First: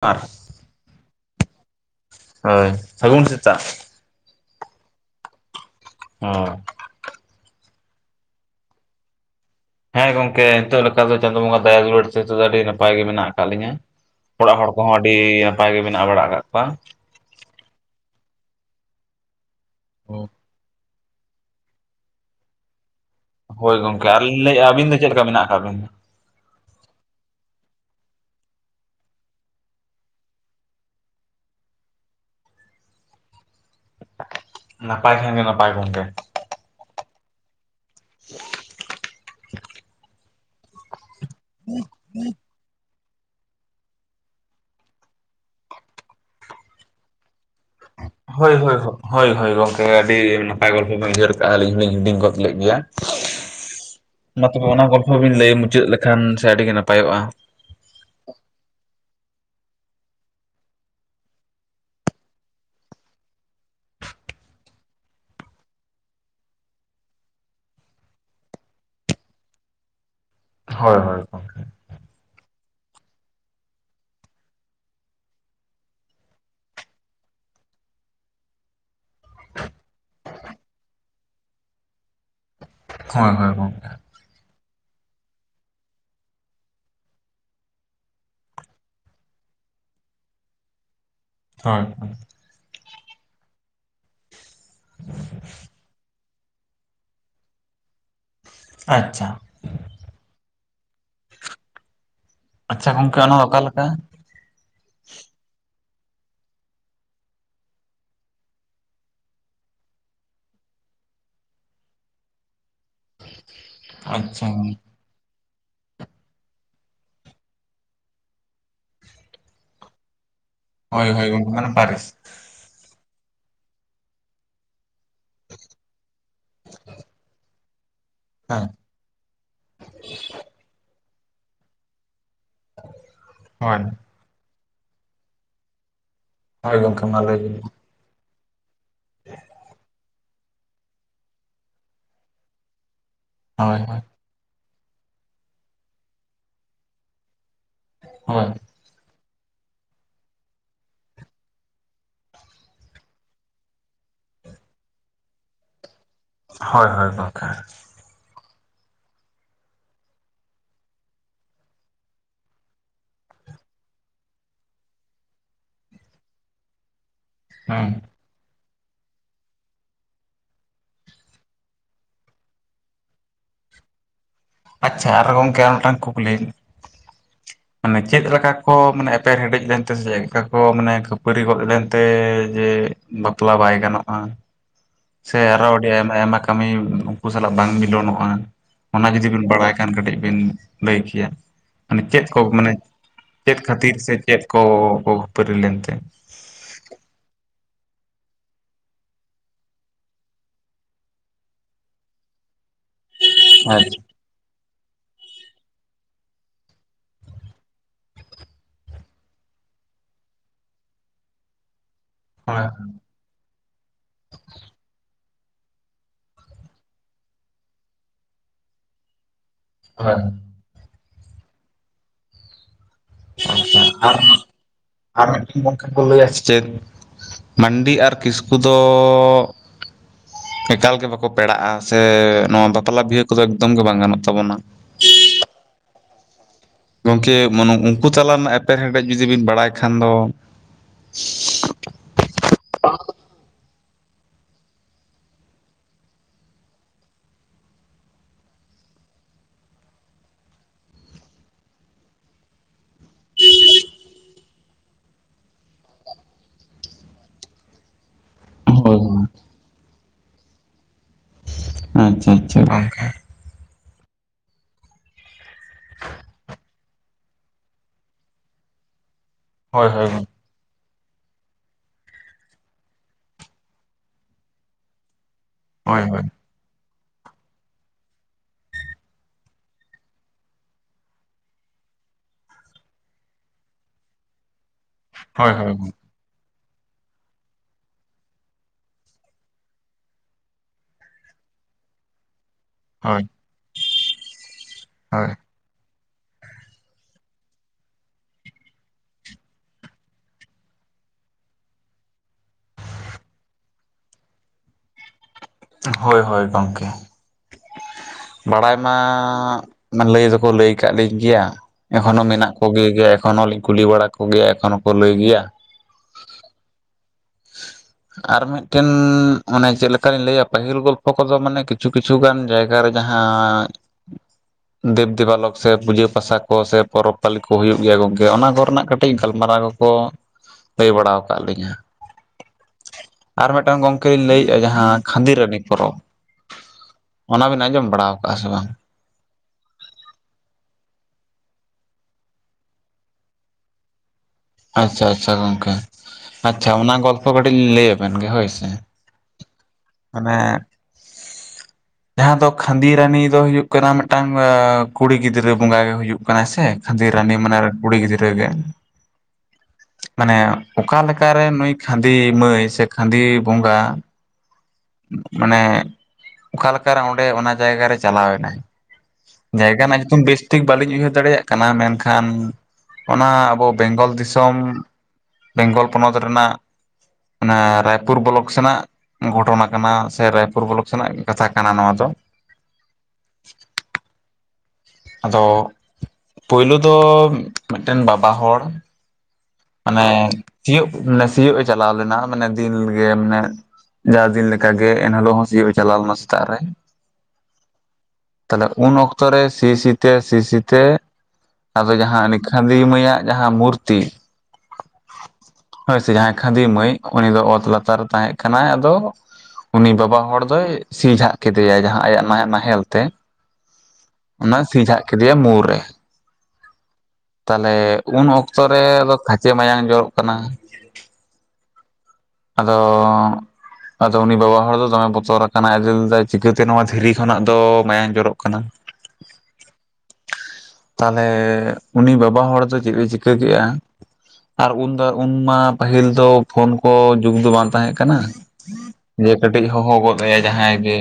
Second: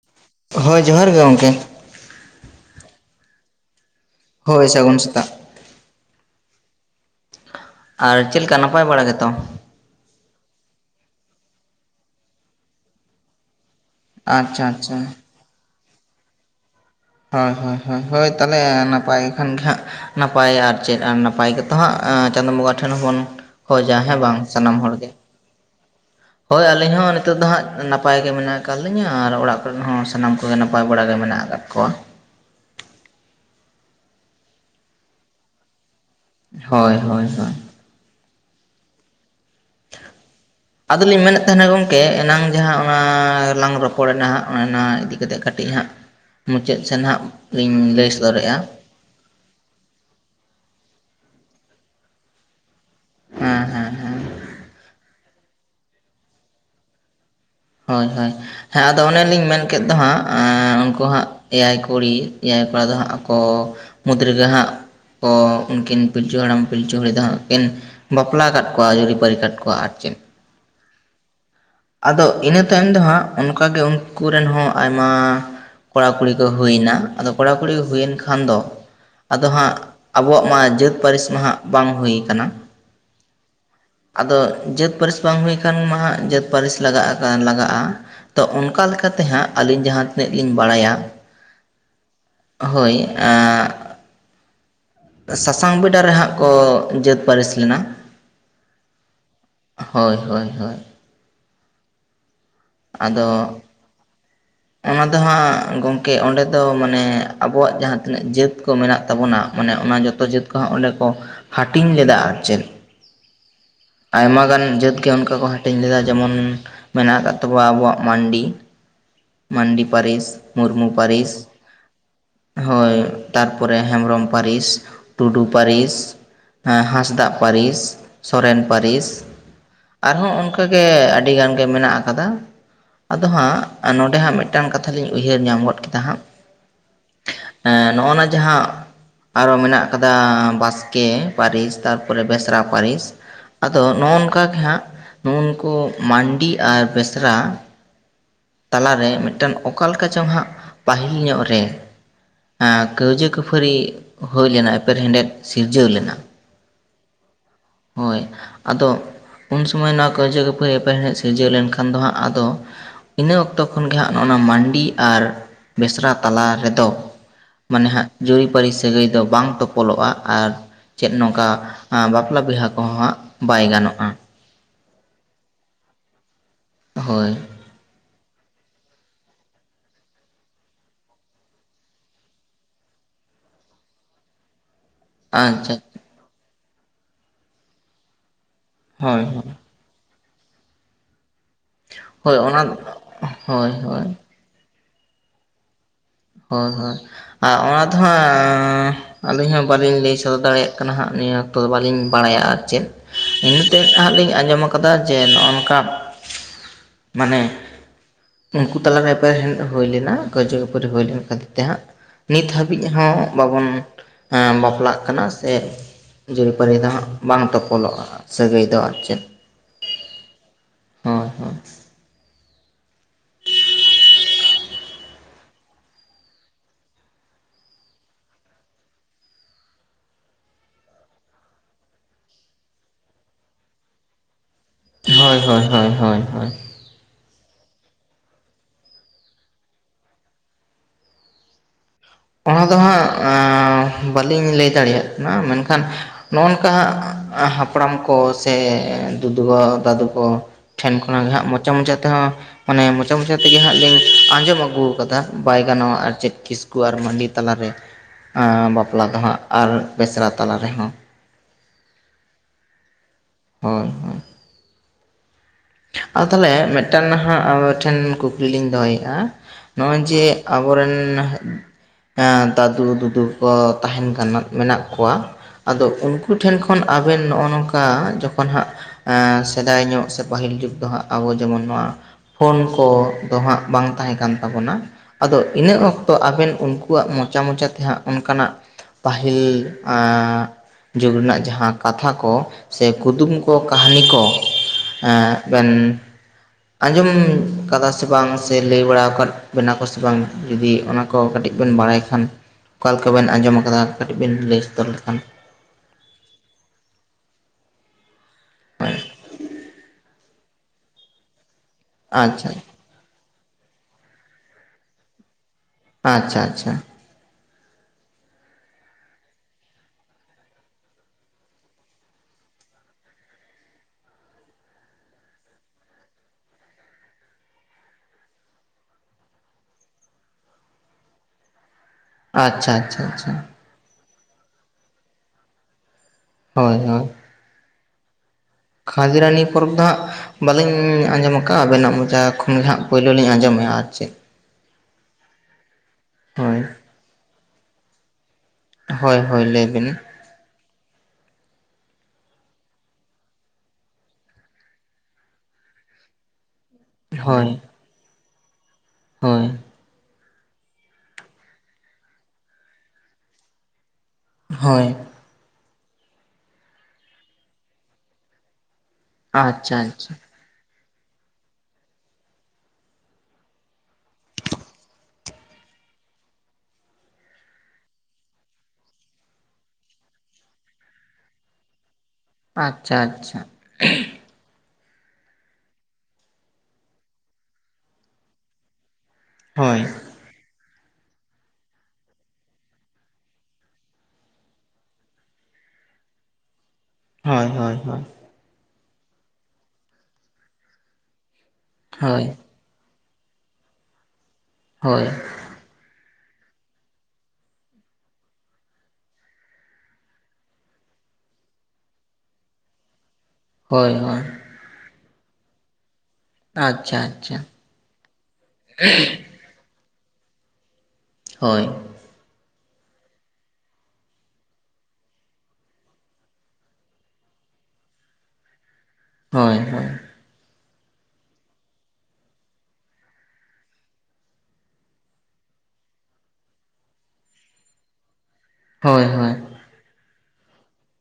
ᱛᱟᱨᱟᱥᱼᱼ ᱦᱚᱭ ᱡᱚᱦᱟᱨ ᱜᱮ ᱜᱚᱢᱠᱮ᱾ ᱦᱳᱭ ᱥᱟᱹᱜᱩᱱ ᱥᱮᱛᱟᱜ᱾ ᱦᱳᱭ ᱥᱟᱜᱩᱱ ᱥᱮᱛᱟᱜ᱾ ᱦᱚᱸ᱾ ᱟᱨ ᱪᱮᱜ ‌ᱞᱮᱠᱟ ᱱᱟᱯᱟᱭ ᱵᱟᱲᱟ ᱜᱮᱛᱚ? ᱦᱮᱸ ᱜᱚᱢᱠᱮ ᱱᱤᱛᱚᱜ ᱞᱮᱠᱟ ᱫᱚ ᱪᱟᱸᱫᱚ ᱵᱚᱸᱜᱟ ᱫᱟᱭᱟ ᱫᱩᱞᱟᱹᱲ ᱛᱮᱫᱚ ᱟᱹᱰᱤ ᱱᱟᱯᱟᱭ ᱜᱮ ᱢᱮᱱᱟᱜ ᱠᱟᱜ ᱞᱤᱧᱟ᱾ ᱚᱲᱟᱜ ᱦᱚᱲ ᱟᱪᱪᱷᱟ ᱠᱚᱦᱚᱸ ᱟᱪᱪᱷᱟ ᱟᱹᱰᱤ ᱱᱟᱯᱟᱭ ᱜᱮ ᱢᱮᱱᱟᱜ ᱵᱟᱲᱟᱜ ᱠᱟᱜ ᱠᱚᱣᱟ᱾ ᱦᱚᱭ ᱦᱚᱭ ᱦᱚᱭ ᱦᱚᱭ ᱛᱟᱦᱚᱞᱮ ᱱᱟᱯᱟᱭ ᱠᱷᱟᱱ ᱜᱮ ᱦᱟᱸᱜ ᱱᱟᱯᱟᱭᱟ ᱟᱨᱼᱼ ᱪᱮᱫ ᱟᱨ ᱱᱟᱯᱟᱭ ᱜᱮᱛᱚ ᱦᱟᱸᱜ ᱟᱸᱻ ᱪᱟᱸᱫᱚ ᱵᱚᱸᱜᱟ ᱴᱷᱮᱱ ᱦᱚᱸᱵᱚᱱᱼᱼ ᱦᱳᱭ ᱜᱚᱢᱠᱮ ᱟᱞᱤᱧ ᱞᱟᱹᱭᱮᱜ-ᱟ ᱟᱵᱤᱱ ᱫᱚ ᱪᱮᱫ ᱞᱮᱠᱟ ᱢᱮᱱᱟᱜ ᱠᱟᱜ ᱵᱮᱱᱟ? ᱦᱳᱭ ᱟᱹᱞᱤᱧ ᱦᱚᱸ ᱱᱤᱛᱚᱜ ᱫᱚ ᱦᱟᱸᱜ ᱮᱸ ᱱᱟᱯᱟᱭ ᱜᱮ ᱢᱮᱱᱟᱜ ᱟᱠᱟᱜ ᱞᱤᱧᱟ ᱟᱨ ᱚᱲᱟᱜ ᱠᱚᱨᱮᱱ ᱦᱚᱸ ᱥᱟᱱᱟᱢ ᱠᱚᱜᱮ ᱱᱟᱯᱟᱭ ᱵᱟᱲᱟ ᱜᱮ ᱢᱮᱱᱟᱜ ᱟᱠᱼᱼ ᱠᱟᱜ ᱠᱚᱣᱟ᱾ ᱱᱟᱯᱟᱭ ᱠᱷᱟᱱ ᱜᱮ ᱱᱟᱯᱟᱭ ᱜᱚᱢᱠᱮ᱾ ᱦᱳᱭ ᱦᱳᱭ ᱦᱳᱭ᱾ [inaudible] ᱟᱫᱚ ᱞᱤᱧ ᱢᱮᱱᱮᱜ ᱛᱟᱦᱮᱸᱱᱟ ᱜᱚᱢᱠᱮ ᱮᱱᱟᱝ ᱡᱟᱦᱟᱸᱼᱼ ᱚᱱᱟ ᱞᱟᱝ ᱨᱚᱯᱚᱲᱨᱱᱟ ᱦᱟᱸᱜ ᱚᱱᱮ ᱚᱱᱟ ᱤᱫᱤ ᱠᱟᱛᱮᱜ ᱠᱟᱹᱴᱤᱡ ᱦᱟᱸᱜᱼᱼ ᱢᱩᱪᱟᱹᱫ ᱥᱮᱱ ᱦᱟᱸᱜ ᱞᱤᱧ ᱞᱟᱹᱭ ᱥᱮᱼᱼ ᱦᱳᱭ ᱦᱳᱭ ᱦᱳᱭ ᱦᱳᱭ ᱜᱚᱢᱠᱮ ᱟᱹᱰᱤ ᱱᱟᱯᱟᱭ ᱜᱚᱞᱯᱚ ᱵᱮᱱ ᱩᱭᱦᱟᱹᱨ ᱠᱟᱜ-ᱟ ᱟᱹᱞᱤᱧ ᱦᱚᱸ ᱞᱤᱧ ᱦᱤᱰᱤᱧ ᱜᱚᱫ ᱞᱮᱫ ᱜᱮᱭᱟ᱾ ᱦᱮᱸ ᱦᱮᱸ ᱦᱮᱸ ᱢᱟ ᱛᱚᱵᱮ ᱚᱱᱟ ᱜᱚᱞᱯᱷᱚ ᱵᱤᱱ ᱞᱟᱹᱭ ᱢᱩᱪᱟᱹᱜ ᱞᱮᱠᱷᱟᱱ ᱥᱮ ᱟᱹᱰᱤ ᱜᱮ ᱱᱟᱯᱟᱭᱚᱜᱼᱟ᱾ ᱦᱳᱭ ᱦᱳᱭ ᱦᱮᱸ ᱟᱫᱚ ᱚᱱᱮ ᱞᱤᱧ ᱢᱮᱱ ᱠᱮᱫ ᱫᱚ ᱦᱟᱸᱜ ᱟᱸᱻ ᱩᱱᱠᱩ ᱦᱟᱸᱜᱼᱼ ᱮᱭᱟᱭ ᱠᱩᱲᱤ ᱮᱭᱟᱭ ᱠᱚᱲᱟ ᱫᱚ ᱦᱟᱸᱜ ᱟᱠᱚ ᱢᱩᱫᱽ ᱨᱮᱜᱮ ᱦᱟᱸᱜᱼᱼ ᱠᱚ ᱩᱱᱠᱤᱱ ᱯᱤᱞᱪᱩ ᱦᱟᱲᱟᱢ ᱯᱤᱞᱪᱩ ᱦᱩᱲᱤ ᱫᱚ ᱦᱟᱸᱜ ᱠᱤᱱᱼᱼ ᱵᱟᱯᱞᱟ ᱟᱠᱟᱫ ᱠᱚᱣᱟ ᱡᱩᱨᱤᱼᱯᱟᱹᱨᱤ ᱠᱟᱫ ᱠᱚᱣᱟ ᱟᱨ ᱪᱮᱫᱼᱼ ᱦᱳᱭ ᱦᱳᱭ ᱜᱚᱝᱠᱮ ᱟᱫᱚ ᱤᱱᱟᱹ ᱛᱟᱭᱚᱢ ᱫᱚ ᱦᱟᱸᱜ ᱚᱱᱠᱟᱜᱮ ᱩᱱᱠᱩ ᱨᱮᱱ ᱦᱚᱸ ᱟᱭᱢᱟ ᱠᱚᱲᱟ ᱠᱩᱲᱤ ᱠᱚ ᱦᱩᱭᱱᱟ ᱟᱫᱚ ᱠᱚᱲᱟ ᱠᱩᱲᱤ ᱦᱩᱭᱮᱱ ᱠᱷᱟᱱ ᱫᱚ ᱟᱫᱚ ᱦᱟᱸᱜ ᱟᱵᱚᱣᱟᱜ ᱢᱟ ᱡᱟᱹᱛ ᱯᱟᱹᱨᱤᱥ ᱢᱟ ᱦᱟᱸᱜ ᱵᱟᱝ ᱦᱩᱭ ᱠᱟᱱᱟ ᱦᱳᱭ ᱦᱳᱭ ᱜᱚᱢᱠᱮ ᱟᱫᱚ ᱡᱟᱹᱛ ᱯᱟᱹᱨᱤᱥ ᱵᱟᱝ ᱦᱩᱭ ᱠᱷᱟᱱ ᱢᱟ ᱡᱟᱹᱛ ᱯᱟᱹᱨᱤᱥ ᱞᱟᱜᱟᱜ ᱞᱟᱜᱟᱜᱼᱟ ᱛᱚ ᱚᱱᱠᱟ ᱞᱮᱠᱟᱛᱮ ᱦᱟᱸᱜ ᱟᱹᱞᱤᱧ ᱡᱟᱦᱟᱸ ᱛᱤᱱᱟᱹᱜ ᱞᱤᱧ ᱵᱟᱲᱟᱭᱟ ᱦᱳᱭ ᱦᱳᱭ ᱦᱚᱭ ᱟᱸᱻᱼᱼ ᱥᱟᱥᱟᱝ ᱵᱮᱰᱟ ᱨᱮ ᱦᱟᱸᱜ ᱠᱚ ᱡᱟᱹᱛ ᱯᱟᱹᱨᱤᱥ ᱞᱮᱱᱟ ᱟᱪᱪᱷᱟ ᱦᱳᱭ ᱦᱳᱭ ᱦᱳᱭ ᱟᱪᱪᱷᱟ ᱜᱚᱝᱠᱮ ᱚᱱᱟᱫᱚ ᱟᱫᱚ ᱚᱠᱟ ᱞᱮᱠᱟ ᱚᱱᱟ ᱫᱚ ᱦᱟᱸᱜ ᱜᱚᱢᱠᱮ ᱚᱸᱰᱮ ᱫᱚ ᱢᱟᱱᱮ ᱟᱵᱚᱣᱟᱜ ᱡᱟᱦᱟᱸ ᱛᱤᱱᱟᱹᱜ ᱡᱟᱹᱛ ᱠᱚ ᱢᱮᱱᱟᱜ ᱛᱟᱵᱚᱱᱟ ᱢᱟᱱᱮ ᱚᱱᱟ ᱡᱚᱛᱚ ᱡᱚᱛᱚ ᱡᱟᱹᱛ ᱠᱚᱦᱚᱸ ᱚᱸᱰᱮ ᱠᱚ ᱦᱟᱹᱴᱤᱧ ᱞᱮᱫᱟ ᱟᱨ ᱪᱮᱫ ᱟᱭᱢᱟ ᱟᱪᱪᱷᱟ ᱜᱟᱱ ᱡᱟᱹᱛ ᱜᱮ ᱚᱱᱠᱟ ᱠᱚ ᱦᱟᱹᱼᱼ ᱦᱟᱹᱴᱤᱧ ᱞᱮᱫᱟ ᱡᱮᱢᱚᱱ ᱢᱮᱱᱟᱜ ᱟᱠᱟᱫ ᱛᱟᱵᱚᱱᱟ ᱟᱵᱚᱣᱟᱜ ᱢᱟᱱᱰᱤ ᱢᱟᱱᱰᱤ ᱯᱟᱹᱨᱤᱥ ᱢᱩᱨᱢᱩ ᱦᱳᱭ ᱦᱳᱭ ᱯᱟᱹᱨᱤᱥ ᱜᱚᱝᱠᱮ ᱢᱟᱱᱮ ᱯᱟᱹᱨᱤᱥ ᱦᱚᱭ ᱛᱟᱨᱯᱚᱨᱮ ᱦᱮᱢᱵᱨᱚᱢ ᱯᱟᱹᱨᱤᱥ ᱴᱩᱰᱩ ᱯᱟᱹᱨᱤᱥ ᱦᱟᱸᱥᱫᱟᱜ ᱯᱟᱹᱨᱤᱥ ᱥᱚᱨᱮᱱᱼᱼ ᱦᱮᱸ ᱯᱟᱹᱨᱤᱥ ᱟᱨᱦᱚᱸ ᱚᱱᱠᱟ ᱜᱮ ᱟᱹᱰᱤ ᱜᱟᱱ ᱜᱮ ᱢᱮᱱᱟᱜ ᱟᱠᱟᱫᱟ ᱟᱫᱚ ᱦᱳᱭ ᱦᱟᱸᱜ ᱱᱚᱰᱮ ᱦᱟᱸᱜ ᱢᱤᱫᱴᱟᱱ ᱠᱟᱛᱷᱟ ᱞᱤᱧ ᱩᱭᱦᱟᱹᱨ ᱧᱟᱢ ᱜᱚᱫ ᱠᱮᱫᱟ ᱦᱟᱸᱜ ᱦᱚᱭ ᱜᱚᱢᱠᱮ ᱢᱟ ᱞᱟᱹᱭ ᱵᱤᱱ ᱦᱮᱸ ᱱᱚᱜᱼᱚᱱᱟ ᱡᱟᱦᱟᱸ ᱟᱨᱦᱚᱸ ᱢᱮᱱᱟᱜ ᱟᱠᱟᱫᱟ ᱵᱟᱥᱠᱮ ᱯᱟᱹᱨᱤᱥ ᱛᱟᱨᱯᱚᱨᱮ ᱵᱮᱥᱨᱟ ᱯᱟᱹᱨᱤᱥ ᱦᱳᱭ ᱟᱫᱚ ᱱᱚᱜ ᱦᱳᱭ ᱱᱚᱝᱠᱟᱜ ᱜᱮ ᱦᱟᱸᱜ ᱱᱩᱜᱼᱩ ᱱᱩᱠᱩ ᱢᱟᱱᱰᱤ ᱟᱨ ᱵᱮᱥᱨᱟ ᱦᱚᱭ ᱛᱟᱞᱟᱨᱮ ᱢᱤᱫᱴᱟᱹᱝ ᱚᱠᱟ ᱞᱮᱠᱟ ᱪᱚᱝ ᱦᱟᱸᱜ ᱯᱟᱹᱦᱤᱞ ᱧᱚᱜ ᱨᱮ ᱠᱟᱹᱣᱡᱟᱹ ᱠᱷᱟᱹᱯᱟᱹᱨᱤ ᱦᱩᱭ ᱞᱮᱱᱟ ᱮᱯᱮᱨᱦᱮᱸᱰᱮ ᱥᱤᱨᱡᱟᱹᱣ ᱞᱮᱱᱟ ᱦᱚᱭ ᱦᱚᱭ ᱜᱚᱢᱠᱮ ᱦᱚᱭ ᱟᱫᱚ ᱩᱱ ᱥᱚᱢᱚᱭ ᱱᱚᱣᱟ ᱠᱟᱹᱣᱡᱟᱹ ᱠᱷᱟᱹᱯᱟᱹᱨᱤ ᱮᱯᱮᱨᱦᱮᱸᱰᱮ ᱥᱤᱨᱡᱟᱹᱣ ᱞᱮᱱᱠᱷᱟᱱ ᱫᱚ ᱦᱟᱸᱜ ᱟᱫᱚ ᱤᱱᱟᱹ ᱚᱠᱛᱚ ᱠᱷᱚᱱᱜᱮ ᱦᱟᱸᱜ ᱱᱚᱜᱼ ᱱᱟ ᱢᱟᱱᱰᱤ ᱟᱨ ᱵᱮᱥᱨᱟ ᱛᱟᱞᱟ ᱨᱮᱫᱚ ᱦᱮᱸ ᱢᱟᱱᱮ ᱦᱟᱸᱜ ᱡᱩᱨᱤ ᱯᱟᱹᱨᱤ ᱥᱟᱹᱜᱟᱹᱭ ᱫᱚ ᱵᱟᱝ ᱛᱚᱯᱚᱞᱚᱜᱼᱟ ᱟᱨ ᱪᱮᱫ ᱱᱚᱝᱠᱟ ᱵᱟᱯᱞᱟ ᱵᱤᱦᱟ ᱠᱚᱦᱚᱸ ᱦᱟᱸᱜ ᱵᱟᱭ ᱜᱟᱱᱚᱜᱼᱟ ᱟᱪᱪᱷᱟ ᱟᱨᱦᱚᱸ ᱜᱚᱢᱠᱮ ᱟᱨ ᱢᱤᱫᱴᱟᱹᱝ ᱠᱩᱠᱞᱤ ᱦᱚᱭ ᱢᱟᱱᱮ ᱪᱮᱫ ᱞᱮᱠᱟ ᱠᱚ ᱢᱟᱱᱮ ᱮᱯᱮᱨ ᱦᱮᱸᱰᱮᱡ ᱞᱮᱱᱛᱮ ᱥᱮ ᱪᱮᱫ ᱞᱮᱠᱟ ᱠᱚ ᱢᱟᱱᱮ ᱠᱷᱟᱹᱯᱟᱹᱨᱤ ᱜᱚᱫ ᱞᱮᱱᱛᱮ ᱡᱮ ᱵᱟᱯᱞᱟ ᱵᱟᱭ ᱜᱟᱱᱚᱜᱼᱟ ᱥᱮ ᱟᱪᱪᱷᱟ ᱟᱨᱦᱚᱸ ᱟᱹᱰᱤ ᱟᱭᱢᱟ ᱟᱭᱢᱟ ᱠᱟᱹᱢᱤ ᱩᱱᱠᱩ ᱥᱟᱞᱟᱜ ᱵᱟᱝ ᱢᱤᱞᱚᱱᱚᱜᱼᱟ ᱚᱱᱟ ᱦᱳᱭ ᱡᱩᱫᱤ ᱵᱤᱱ ᱦᱳᱭ ᱵᱟᱲᱟᱭ ᱠᱷᱟᱱ ᱠᱟᱹᱴᱤᱡ ᱵᱤᱱ ᱞᱟᱹᱭ ᱠᱮᱭᱟ ᱢᱟᱱᱮ ᱪᱮᱫ ᱦᱳᱭ ᱠᱚ ᱚᱱᱟ ᱢᱟᱱᱮ ᱪᱮᱫ ᱦᱳᱭ ᱠᱷᱟᱹᱛᱤᱨ ᱦᱳᱭ ᱥᱮ ᱪᱮᱫ ᱠᱚ ᱠᱷᱟᱹᱯᱟᱹᱨᱤ ᱞᱮᱱᱛᱮ ᱦᱚᱭ ᱦᱚᱭ ᱟᱨ ᱚᱱᱟ ᱫᱚ ᱦᱟᱸᱜ ᱟᱹᱞᱤᱧ ᱦᱚᱸ ᱵᱟᱹᱞᱤᱧ ᱞᱟᱹᱭ ᱥᱚᱫᱚᱨ ᱫᱟᱲᱮᱭᱟᱜ ᱠᱟᱱᱟ ᱦᱟᱸᱜ ᱱᱤᱭᱟᱹ ᱚᱠᱛᱚ ᱫᱚ ᱵᱟᱹᱞᱤᱧ ᱵᱟᱲᱟᱭᱟ ᱟᱨ ᱪᱮᱫ [unintelligible] ᱟᱪᱪᱷᱟ ᱦᱟᱸᱜ ᱞᱤᱧ ᱟᱸᱡᱚᱢ ᱟᱠᱟᱫᱟ ᱡᱮ ᱱᱚᱜᱼᱚ ᱱᱚᱝᱠᱟ ᱢᱟᱱᱮ ᱩᱱᱠᱩ ᱛᱟᱞᱟᱨᱮ ᱮᱯᱮᱨᱦᱮᱱ ᱦᱩᱭ ᱞᱮᱱᱟ [unintelligible] ᱦᱩᱭ ᱞᱮᱱᱟ ᱠᱷᱟᱹᱛᱤᱨ ᱛᱮ ᱦᱟᱸᱜ ᱱᱤᱛ ᱦᱟᱹᱵᱤᱡ ᱦᱚᱸ ᱵᱟᱵᱚᱱ ᱵᱟᱯᱞᱟᱜ ᱠᱟᱱᱟ ᱥᱮ ᱡᱩᱨᱤ ᱯᱟᱹᱨᱤ ᱫᱚ ᱦᱟᱸᱜ ᱵᱟᱝ ᱛᱚᱯᱚᱞᱚᱜᱼᱟ ᱥᱟᱹᱜᱟᱹᱭ ᱫᱚ ᱟᱨ ᱪᱮᱫ ᱦᱮᱸ ᱦᱳᱭ ᱦᱳᱭ ᱟᱨ [unintelligible] ᱜᱚᱢᱠᱮ ᱠᱚ ᱞᱟᱹᱭᱟ ᱥᱮ ᱪᱮᱫ ᱢᱟᱱᱰᱤ ᱟᱨ ᱠᱤᱥᱠᱩ ᱫᱚ ᱮᱠᱟᱞ ᱜᱮ ᱵᱟᱠᱚ ᱯᱮᱲᱟᱜᱼᱟ ᱥᱮ ᱱᱚᱣᱟ ᱵᱟᱯᱞᱟ ᱵᱤᱦᱟᱹ ᱠᱚᱫᱚ ᱮᱠᱫᱚᱢ ᱜᱮ ᱵᱟᱝ ᱜᱟᱱᱚᱜ ᱛᱟᱵᱚᱱᱟ ᱾ ᱦᱚᱭ ᱦᱚᱭ ᱦᱚᱭ ᱦᱚᱭ ᱦᱚᱭ ᱜᱚᱝᱠᱮ ᱢᱟᱱᱮ ᱩᱱᱠᱩ ᱛᱟᱞᱟ ᱨᱮᱱᱟᱜ ᱮᱯᱮᱨᱦᱮᱸᱰᱮ ᱡᱩᱫᱤ ᱵᱤᱱ ᱵᱟᱲᱟᱭ ᱠᱷᱟᱱ ᱫᱚ ᱚᱱᱟ ᱫᱚ ᱦᱟᱸᱜ ᱵᱟᱹᱞᱤᱧ ᱞᱟᱹᱭ ᱫᱟᱲᱮᱭᱟᱜ ᱠᱟᱱᱟ ᱢᱮᱱᱠᱷᱟᱱ ᱱᱚᱜᱼᱚ ᱱᱚᱝᱠᱟ ᱦᱟᱯᱲᱟᱢ ᱠᱚ ᱥᱮ ᱫᱩᱫᱩᱜᱚ ᱫᱟᱹᱫᱩ ᱠᱚ ᱴᱷᱮᱱ ᱠᱷᱚᱱᱟᱜ ᱜᱮ ᱦᱟᱸᱜ ᱢᱚᱪᱟ ᱢᱚᱪᱟ ᱛᱮᱦᱚᱸ ᱢᱟᱱᱮ ᱢᱚᱪᱟ ᱢᱚᱪᱟ ᱛᱮᱜᱮ ᱦᱟᱸᱜ ᱞᱤᱧ ᱟᱸᱡᱚᱢ ᱟᱹᱜᱩ ᱟᱠᱟᱫᱟ ᱵᱟᱭ ᱜᱟᱱᱚᱜᱼᱟ ᱟᱨ ᱪᱮᱫ ᱠᱤᱥᱼᱼ ᱠᱤᱥᱠᱩ ᱟᱨ ᱢᱟᱹᱰᱤ ᱛᱟᱞᱟᱨᱮ ᱦᱳᱭ ᱵᱟᱯᱞᱟ ᱫᱚ ᱦᱳᱭ ᱦᱟᱸᱜ ᱟᱨ ᱵᱮᱥᱨᱟ ᱛᱟᱞᱟ ᱨᱮᱦᱚᱸ ᱾ ᱟᱪᱪᱷᱟ ᱟᱪᱪᱷᱟ ᱜᱚᱝᱠᱮ ᱦᱳᱭ ᱦᱳᱭ ᱟᱫᱚ ᱛᱟᱦᱚᱞᱮ ᱢᱤᱫᱴᱟᱝ ᱦᱟᱜ ᱟᱵᱮᱱ ᱴᱷᱮᱱ ᱠᱩᱠᱞᱤ ᱞᱤᱧ ᱫᱚᱦᱚᱭᱮᱫᱼᱟ ᱱᱚᱜᱼᱚᱭ ᱡᱮ ᱟᱵᱚᱨᱮᱱ ᱦᱮᱸ ᱫᱟᱫᱩ ᱫᱩᱫᱩᱜᱚ ᱛᱟᱦᱮᱱ ᱠᱟᱱᱟ ᱢᱮᱱᱟᱜ ᱠᱚᱣᱟ ᱟᱫᱚ ᱦᱳᱭ ᱦᱳᱭ ᱩᱱᱠᱩ ᱴᱷᱮᱱ ᱠᱷᱚᱱ ᱟᱵᱮᱱ ᱱᱚᱜᱚ ᱱᱚᱝᱠᱟ ᱡᱚᱠᱷᱚᱱ ᱦᱟᱸᱜ ᱥᱮᱫᱟᱭ ᱧᱚᱜ ᱥᱮ ᱯᱟᱹᱦᱤᱞ ᱡᱩᱜᱽ ᱫᱚ ᱦᱟᱸᱜ ᱟᱵᱚ ᱡᱮᱢᱚᱱ ᱱᱚᱣᱟ ᱯᱷᱳᱱ ᱠᱚ ᱫᱚ ᱦᱟᱸᱜ ᱵᱟᱝ ᱛᱟᱦᱮᱸ ᱠᱟᱱ ᱛᱟᱵᱚᱱᱟ ᱾ ᱟᱫᱚ ᱦᱳᱭ ᱦᱳᱭ ᱤᱱᱟᱹ ᱚᱠᱛᱚ ᱟᱵᱮᱱ ᱩᱱᱠᱩᱣᱟᱜ ᱢᱚᱪᱟ ᱢᱚᱪᱟ ᱛᱮᱦᱟᱸᱜ ᱚᱱᱠᱟᱱᱟᱜ ᱯᱟᱹᱦᱤᱞ ᱡᱩᱜᱽ ᱨᱮᱱᱟᱜ ᱡᱟᱦᱟᱸ ᱠᱟᱛᱷᱟ ᱠᱚ ᱾ ᱥᱮ ᱦᱳᱭ ᱠᱩᱫᱩᱢ ᱠᱚ ᱠᱟᱹᱦᱱᱤ ᱠᱚ ᱦᱳᱭ ᱵᱮᱱ ᱟᱸᱡᱚᱢ ᱠᱟᱫᱟ ᱥᱮ ᱵᱟᱝ ᱥᱮ ᱞᱟᱹᱭ ᱵᱟᱲᱟ ᱟᱠᱟᱫ ᱵᱮᱱᱟ ᱠᱚ ᱥᱮ ᱵᱟᱝ ᱡᱩᱫᱤ ᱚᱱᱟ? ᱠᱚ ᱠᱟᱹᱴᱤᱡ ᱵᱮᱱ ᱵᱟᱲᱟᱭ ᱠᱷᱟᱱ ᱚᱠᱟ ᱞᱮᱠᱟ ᱵᱮᱱ ᱟᱸᱡᱚᱢ ᱟᱠᱟᱫᱟ ᱠᱟᱹᱴᱤᱡ ᱵᱮᱱ ᱞᱟᱹᱭ ᱥᱚᱫᱚᱨ ᱞᱮᱠᱷᱟᱱ? ᱦᱳᱭ ᱦᱳᱭ ᱜᱚᱝᱠᱮ ᱵᱟᱲᱟᱭ ᱢᱟ ᱞᱟᱹᱭ ᱫᱚᱠᱚ ᱞᱟᱹᱭ ᱟᱠᱟᱫ ᱞᱤᱧ ᱜᱮᱭᱟ ᱮᱠᱷᱚᱱᱳ ᱟᱪᱪᱷᱟ ᱢᱮᱱᱟᱜ ᱠᱚᱜᱮ ᱜᱮᱭᱟ ᱾ ᱮᱠᱷᱚᱱ ᱦᱚᱞᱤᱧ ᱠᱩᱞᱤ ᱵᱟᱲᱟ ᱠᱚᱜᱮᱭᱟ ᱮᱠᱷᱚᱱ ᱦᱚᱸᱠᱚ ᱞᱟᱹᱭ ᱜᱮᱭᱟ ᱾ ᱟᱪᱪᱷᱟ ᱟᱪᱪᱷᱟ ᱟᱨ ᱢᱤᱫᱴᱮᱱ ᱢᱟᱱᱮ ᱪᱮᱫᱞᱮᱠᱟᱧ ᱞᱟᱹᱭᱟ ᱯᱟᱹᱦᱤᱞ ᱜᱚᱞᱯᱷᱚ ᱠᱚᱫᱚ ᱢᱟᱱᱮ ᱠᱤᱪᱷᱩ ᱠᱤᱪᱷᱩ ᱠᱤᱪᱷᱩᱜᱟᱱ ᱡᱟᱭᱜᱟ ᱨᱮ ᱡᱟᱦᱟᱸ ᱫᱮᱵ ᱫᱮᱵᱟᱞᱚᱠᱽ ᱥᱮ ᱯᱩᱡᱟᱹ ᱯᱟᱥᱟ ᱠᱚ ᱥᱮ ᱯᱚᱨᱚᱵᱽ ᱯᱟᱹᱞᱤ ᱠᱚ ᱦᱩᱭᱩᱜ ᱜᱮᱭᱟ ᱜᱚᱝᱠᱮ ᱚᱱᱟ ᱠᱚᱨᱮᱱᱟᱜ ᱠᱟᱹᱴᱤᱡ ᱜᱟᱞᱢᱟᱨᱟᱣ ᱠᱚ ᱞᱟᱹᱭ ᱵᱟᱲᱟᱣ ᱟᱠᱟᱫ ᱞᱤᱧᱟᱹ ᱾ ᱟᱪᱪᱷᱟ ᱟᱪᱪᱷᱟ ᱪᱷᱟ ᱟᱨ ᱢᱤᱫᱴᱟᱝ ᱜᱚᱝᱠᱮᱧ ᱞᱟᱹᱭᱮᱫᱼᱟ ᱡᱟᱦᱟᱸ ᱠᱷᱟᱱᱫᱤᱨᱟᱱᱤ ᱯᱚᱨᱚᱵᱽ ᱾ ᱦᱳᱭ ᱦᱳᱭ ᱚᱱᱟ ᱵᱤᱱ ᱟᱸᱡᱚᱢ ᱵᱟᱲᱟᱣ ᱟᱠᱟᱜᱼᱟ ᱥᱮ ᱵᱟᱝ? ᱠᱷᱟᱸᱫᱤᱨᱟᱱᱤ ᱯᱚᱨᱚᱵ ᱫᱚ ᱦᱟᱸᱜ ᱵᱟᱹᱞᱤᱧ ᱟᱸᱡᱚᱢ ᱟᱠᱟᱜᱼᱟ ᱟᱵᱮᱱᱟᱜ ᱢᱚᱪᱟ ᱠᱷᱚᱱᱜᱮ ᱦᱟᱸᱜ ᱯᱳᱭᱞᱳ ᱞᱤᱧ ᱟᱸᱡᱚᱢᱮᱫᱟ ᱟᱨ ᱪᱮᱫ ᱾ ᱟᱪᱪᱷᱟ ᱟᱪᱪᱷᱟ ᱜᱚᱝᱠᱮ ᱦᱳᱭ ᱟᱪᱪᱷᱟ ᱚᱱᱟ ᱜᱚᱞᱯᱷᱚ ᱠᱟᱹᱴᱤᱡ ᱞᱤᱧ ᱞᱟᱹᱭ ᱟᱵᱮᱱ ᱜᱮ ᱦᱳᱭ ᱥᱮ ᱾ ᱦᱳᱭ ᱦᱳᱭ ᱞᱟᱹᱭ ᱵᱤᱱ ᱾ ᱢᱟᱱᱮ ᱡᱟᱦᱟᱸ ᱫᱚ ᱠᱷᱟᱸᱫᱤ ᱨᱟᱱᱤ ᱫᱚᱭ ᱦᱩᱭᱩᱜ ᱠᱟᱱᱟ ᱢᱤᱫᱴᱟᱝ ᱠᱩᱲᱤ ᱜᱤᱫᱽᱨᱟᱹ ᱵᱚᱸᱜᱟ ᱜᱮ ᱦᱩᱭᱩᱜ ᱠᱟᱱᱟ ᱥᱮ ᱾ ᱠᱷᱟᱸᱫᱤ ᱨᱟᱱᱤ ᱦᱳᱭ ᱢᱟᱱᱮ ᱠᱩᱲᱤ ᱜᱤᱫᱽᱨᱟᱹ ᱜᱮ ᱾ ᱦᱳᱭ ᱢᱟᱱᱮ ᱚᱠᱟᱞᱮᱠᱟᱨᱮ ᱱᱩᱭ ᱠᱷᱟᱸᱫᱤ ᱢᱟᱹᱭ ᱥᱮ ᱠᱷᱟᱸᱫᱤ ᱵᱚᱸᱜᱟ ᱦᱳᱭ ᱢᱟᱱᱮ ᱚᱠᱟᱞᱮᱠᱟᱨᱮ ᱚᱸᱰᱮ ᱚᱱᱟ ᱡᱟᱭᱜᱟ ᱨᱮ ᱪᱟᱞᱟᱣ ᱮᱱᱟᱭ? ᱟᱪᱪᱷᱟ ᱡᱟᱭᱜᱟ ᱨᱮᱱᱟᱜ ᱟᱪᱪᱷᱟ ᱧᱩᱛᱩᱢ ᱵᱮᱥ ᱴᱷᱤᱠ ᱵᱟᱹᱞᱤᱧ ᱩᱭᱦᱟᱹᱨ ᱫᱟᱲᱮᱭᱟᱜ ᱠᱟᱱᱟ ᱢᱮᱱᱠᱷᱟᱱ ᱚᱱᱟ ᱟᱵᱚ ᱵᱮᱝᱜᱚᱞ ᱫᱤᱥᱚᱢ ᱵᱮᱝᱜᱚᱞ ᱯᱚᱱᱚᱛ ᱨᱮᱱᱟᱜ ᱨᱟᱭᱯᱩᱨ ᱵᱞᱚᱠ ᱥᱮᱱᱟᱜ ᱜᱷᱚᱴᱚᱱᱟ ᱠᱟᱱᱟ ᱾ ᱠᱟᱱᱟ ᱥᱮ ᱨᱟᱭᱯᱩᱨ ᱵᱞᱚᱠ ᱥᱮᱱᱟᱜ ᱠᱟᱛᱷᱟ ᱠᱟᱱᱟ ᱱᱚᱣᱟ ᱫᱚ ᱾ ᱟᱪᱪᱷᱟ ᱟᱪᱪᱷᱟ ᱟᱫᱚ ᱯᱩᱭᱞᱳ ᱫᱚ ᱢᱤᱫᱴᱮᱱ ᱵᱟᱵᱟ ᱦᱚᱲ ᱦᱳᱭ ᱦᱮᱸ ᱥᱤᱭᱳᱜ ᱢᱟᱱᱮ ᱥᱤᱭᱳᱜ ᱮ ᱪᱟᱞᱟᱣ ᱞᱮᱱᱟ ᱢᱟᱱᱮ ᱫᱤᱱ ᱨᱮᱜᱮ ᱢᱟᱱᱮ ᱾ ᱡᱟᱣ ᱫᱤᱱ ᱞᱮᱠᱟᱜᱮ ᱮᱱ ᱦᱤᱞᱳᱜ ᱦᱚᱸ ᱥᱤᱭᱳᱜ ᱮ ᱪᱟᱞᱟᱣ ᱞᱮᱱᱟ ᱥᱮᱛᱟᱜ ᱨᱮ ᱦᱳᱭ ᱦᱳᱭ ᱦᱳᱭ ᱛᱟᱦᱞᱮ ᱩᱱ ᱚᱠᱛᱚ ᱨᱮ ᱥᱤ ᱥᱤᱛᱮ ᱥᱤ ᱥᱤᱛᱮ ᱟᱫᱚ ᱡᱟᱦᱟᱸ ᱦᱳᱭ ᱱᱤᱠᱟᱹ ᱦᱟᱹᱫᱤ ᱢᱟᱹᱭᱟᱜ ᱡᱟᱦᱟᱸ ᱢᱩᱨᱛᱤ ᱦᱳᱭ ᱦᱳᱭ ᱥᱮ ᱡᱟᱦᱟᱸᱭ ᱠᱷᱟᱫᱤ ᱢᱟᱹᱭ ᱩᱱᱤ ᱫᱚ ᱚᱛ ᱞᱟᱛᱟᱨᱮ ᱛᱟᱦᱮᱸ ᱠᱟᱱᱟᱭ ᱟᱫᱚ ᱩᱱᱤ ᱵᱟᱵᱟ ᱦᱚᱲ ᱫᱚᱭ ᱥᱮᱡᱷᱟᱜ ᱠᱮᱫᱮᱭᱟ ᱡᱟᱦᱟᱸ ᱟᱭᱟᱜ ᱱᱟᱦ ᱱᱟᱦᱮᱞ ᱛᱮ᱾ ᱦᱳᱭ ᱦᱳᱭ ᱚᱱᱟ ᱥᱮᱡᱷᱟᱜ ᱠᱮᱫᱮᱭᱟ ᱢᱩᱨ ᱨᱮ᱾ ᱟᱪᱪᱷᱟ ᱟᱪᱪᱷᱟ ᱛᱟᱞᱮ ᱩᱱ ᱚᱠᱛᱚ ᱨᱮᱫᱚ ᱠᱷᱟᱪᱮ ᱢᱟᱭᱟᱝ ᱡᱚᱨᱚᱜ ᱠᱟᱱᱟ᱾ ᱦᱳᱭ ᱟᱫᱚᱻ ᱟᱫᱚ ᱩᱱᱤ ᱵᱟᱵᱟ ᱦᱚᱲ ᱫᱚ ᱫᱚᱢᱮ ᱵᱚᱛᱚᱨ ᱠᱟᱱᱟᱭ, ᱟᱡᱫᱚᱭ ᱞᱮᱫᱟᱭ ᱪᱤᱠᱟᱹᱛᱮ ᱱᱚᱣᱟ ᱫᱷᱤᱨᱤ ᱠᱷᱚᱱᱟᱜ ᱫᱚ ᱢᱟᱭᱟᱝ ᱡᱚᱨᱚᱜ ᱠᱟᱱᱟ᱾ [inaudible] ᱦᱳᱭ ᱦᱳᱭ ᱛᱟᱦᱞᱮ ᱩᱱᱤ ᱵᱟᱵᱟ ᱦᱚᱲ ᱫᱚ ᱪᱮᱫ ᱮ ᱪᱤᱠᱟᱹ ᱠᱮᱜᱼᱟ᱾ ᱟᱨ ᱩᱱᱫᱚ ᱩᱱᱢᱟ ᱯᱟᱹᱦᱤᱞ ᱫᱚ ᱯᱷᱳᱱ ᱠᱚ ᱡᱩᱜᱽ ᱫᱚ ᱵᱟᱝ ᱛᱟᱦᱮᱸᱜ ᱠᱟᱱᱟ ᱦᱳᱭ ᱡᱮ ᱦᱳᱭ ᱠᱟᱹᱴᱤᱡ ᱦᱚᱦᱚ ᱜᱚᱫ ᱟᱭᱟ ᱡᱟᱦᱟᱸᱭ ᱜᱮ᱾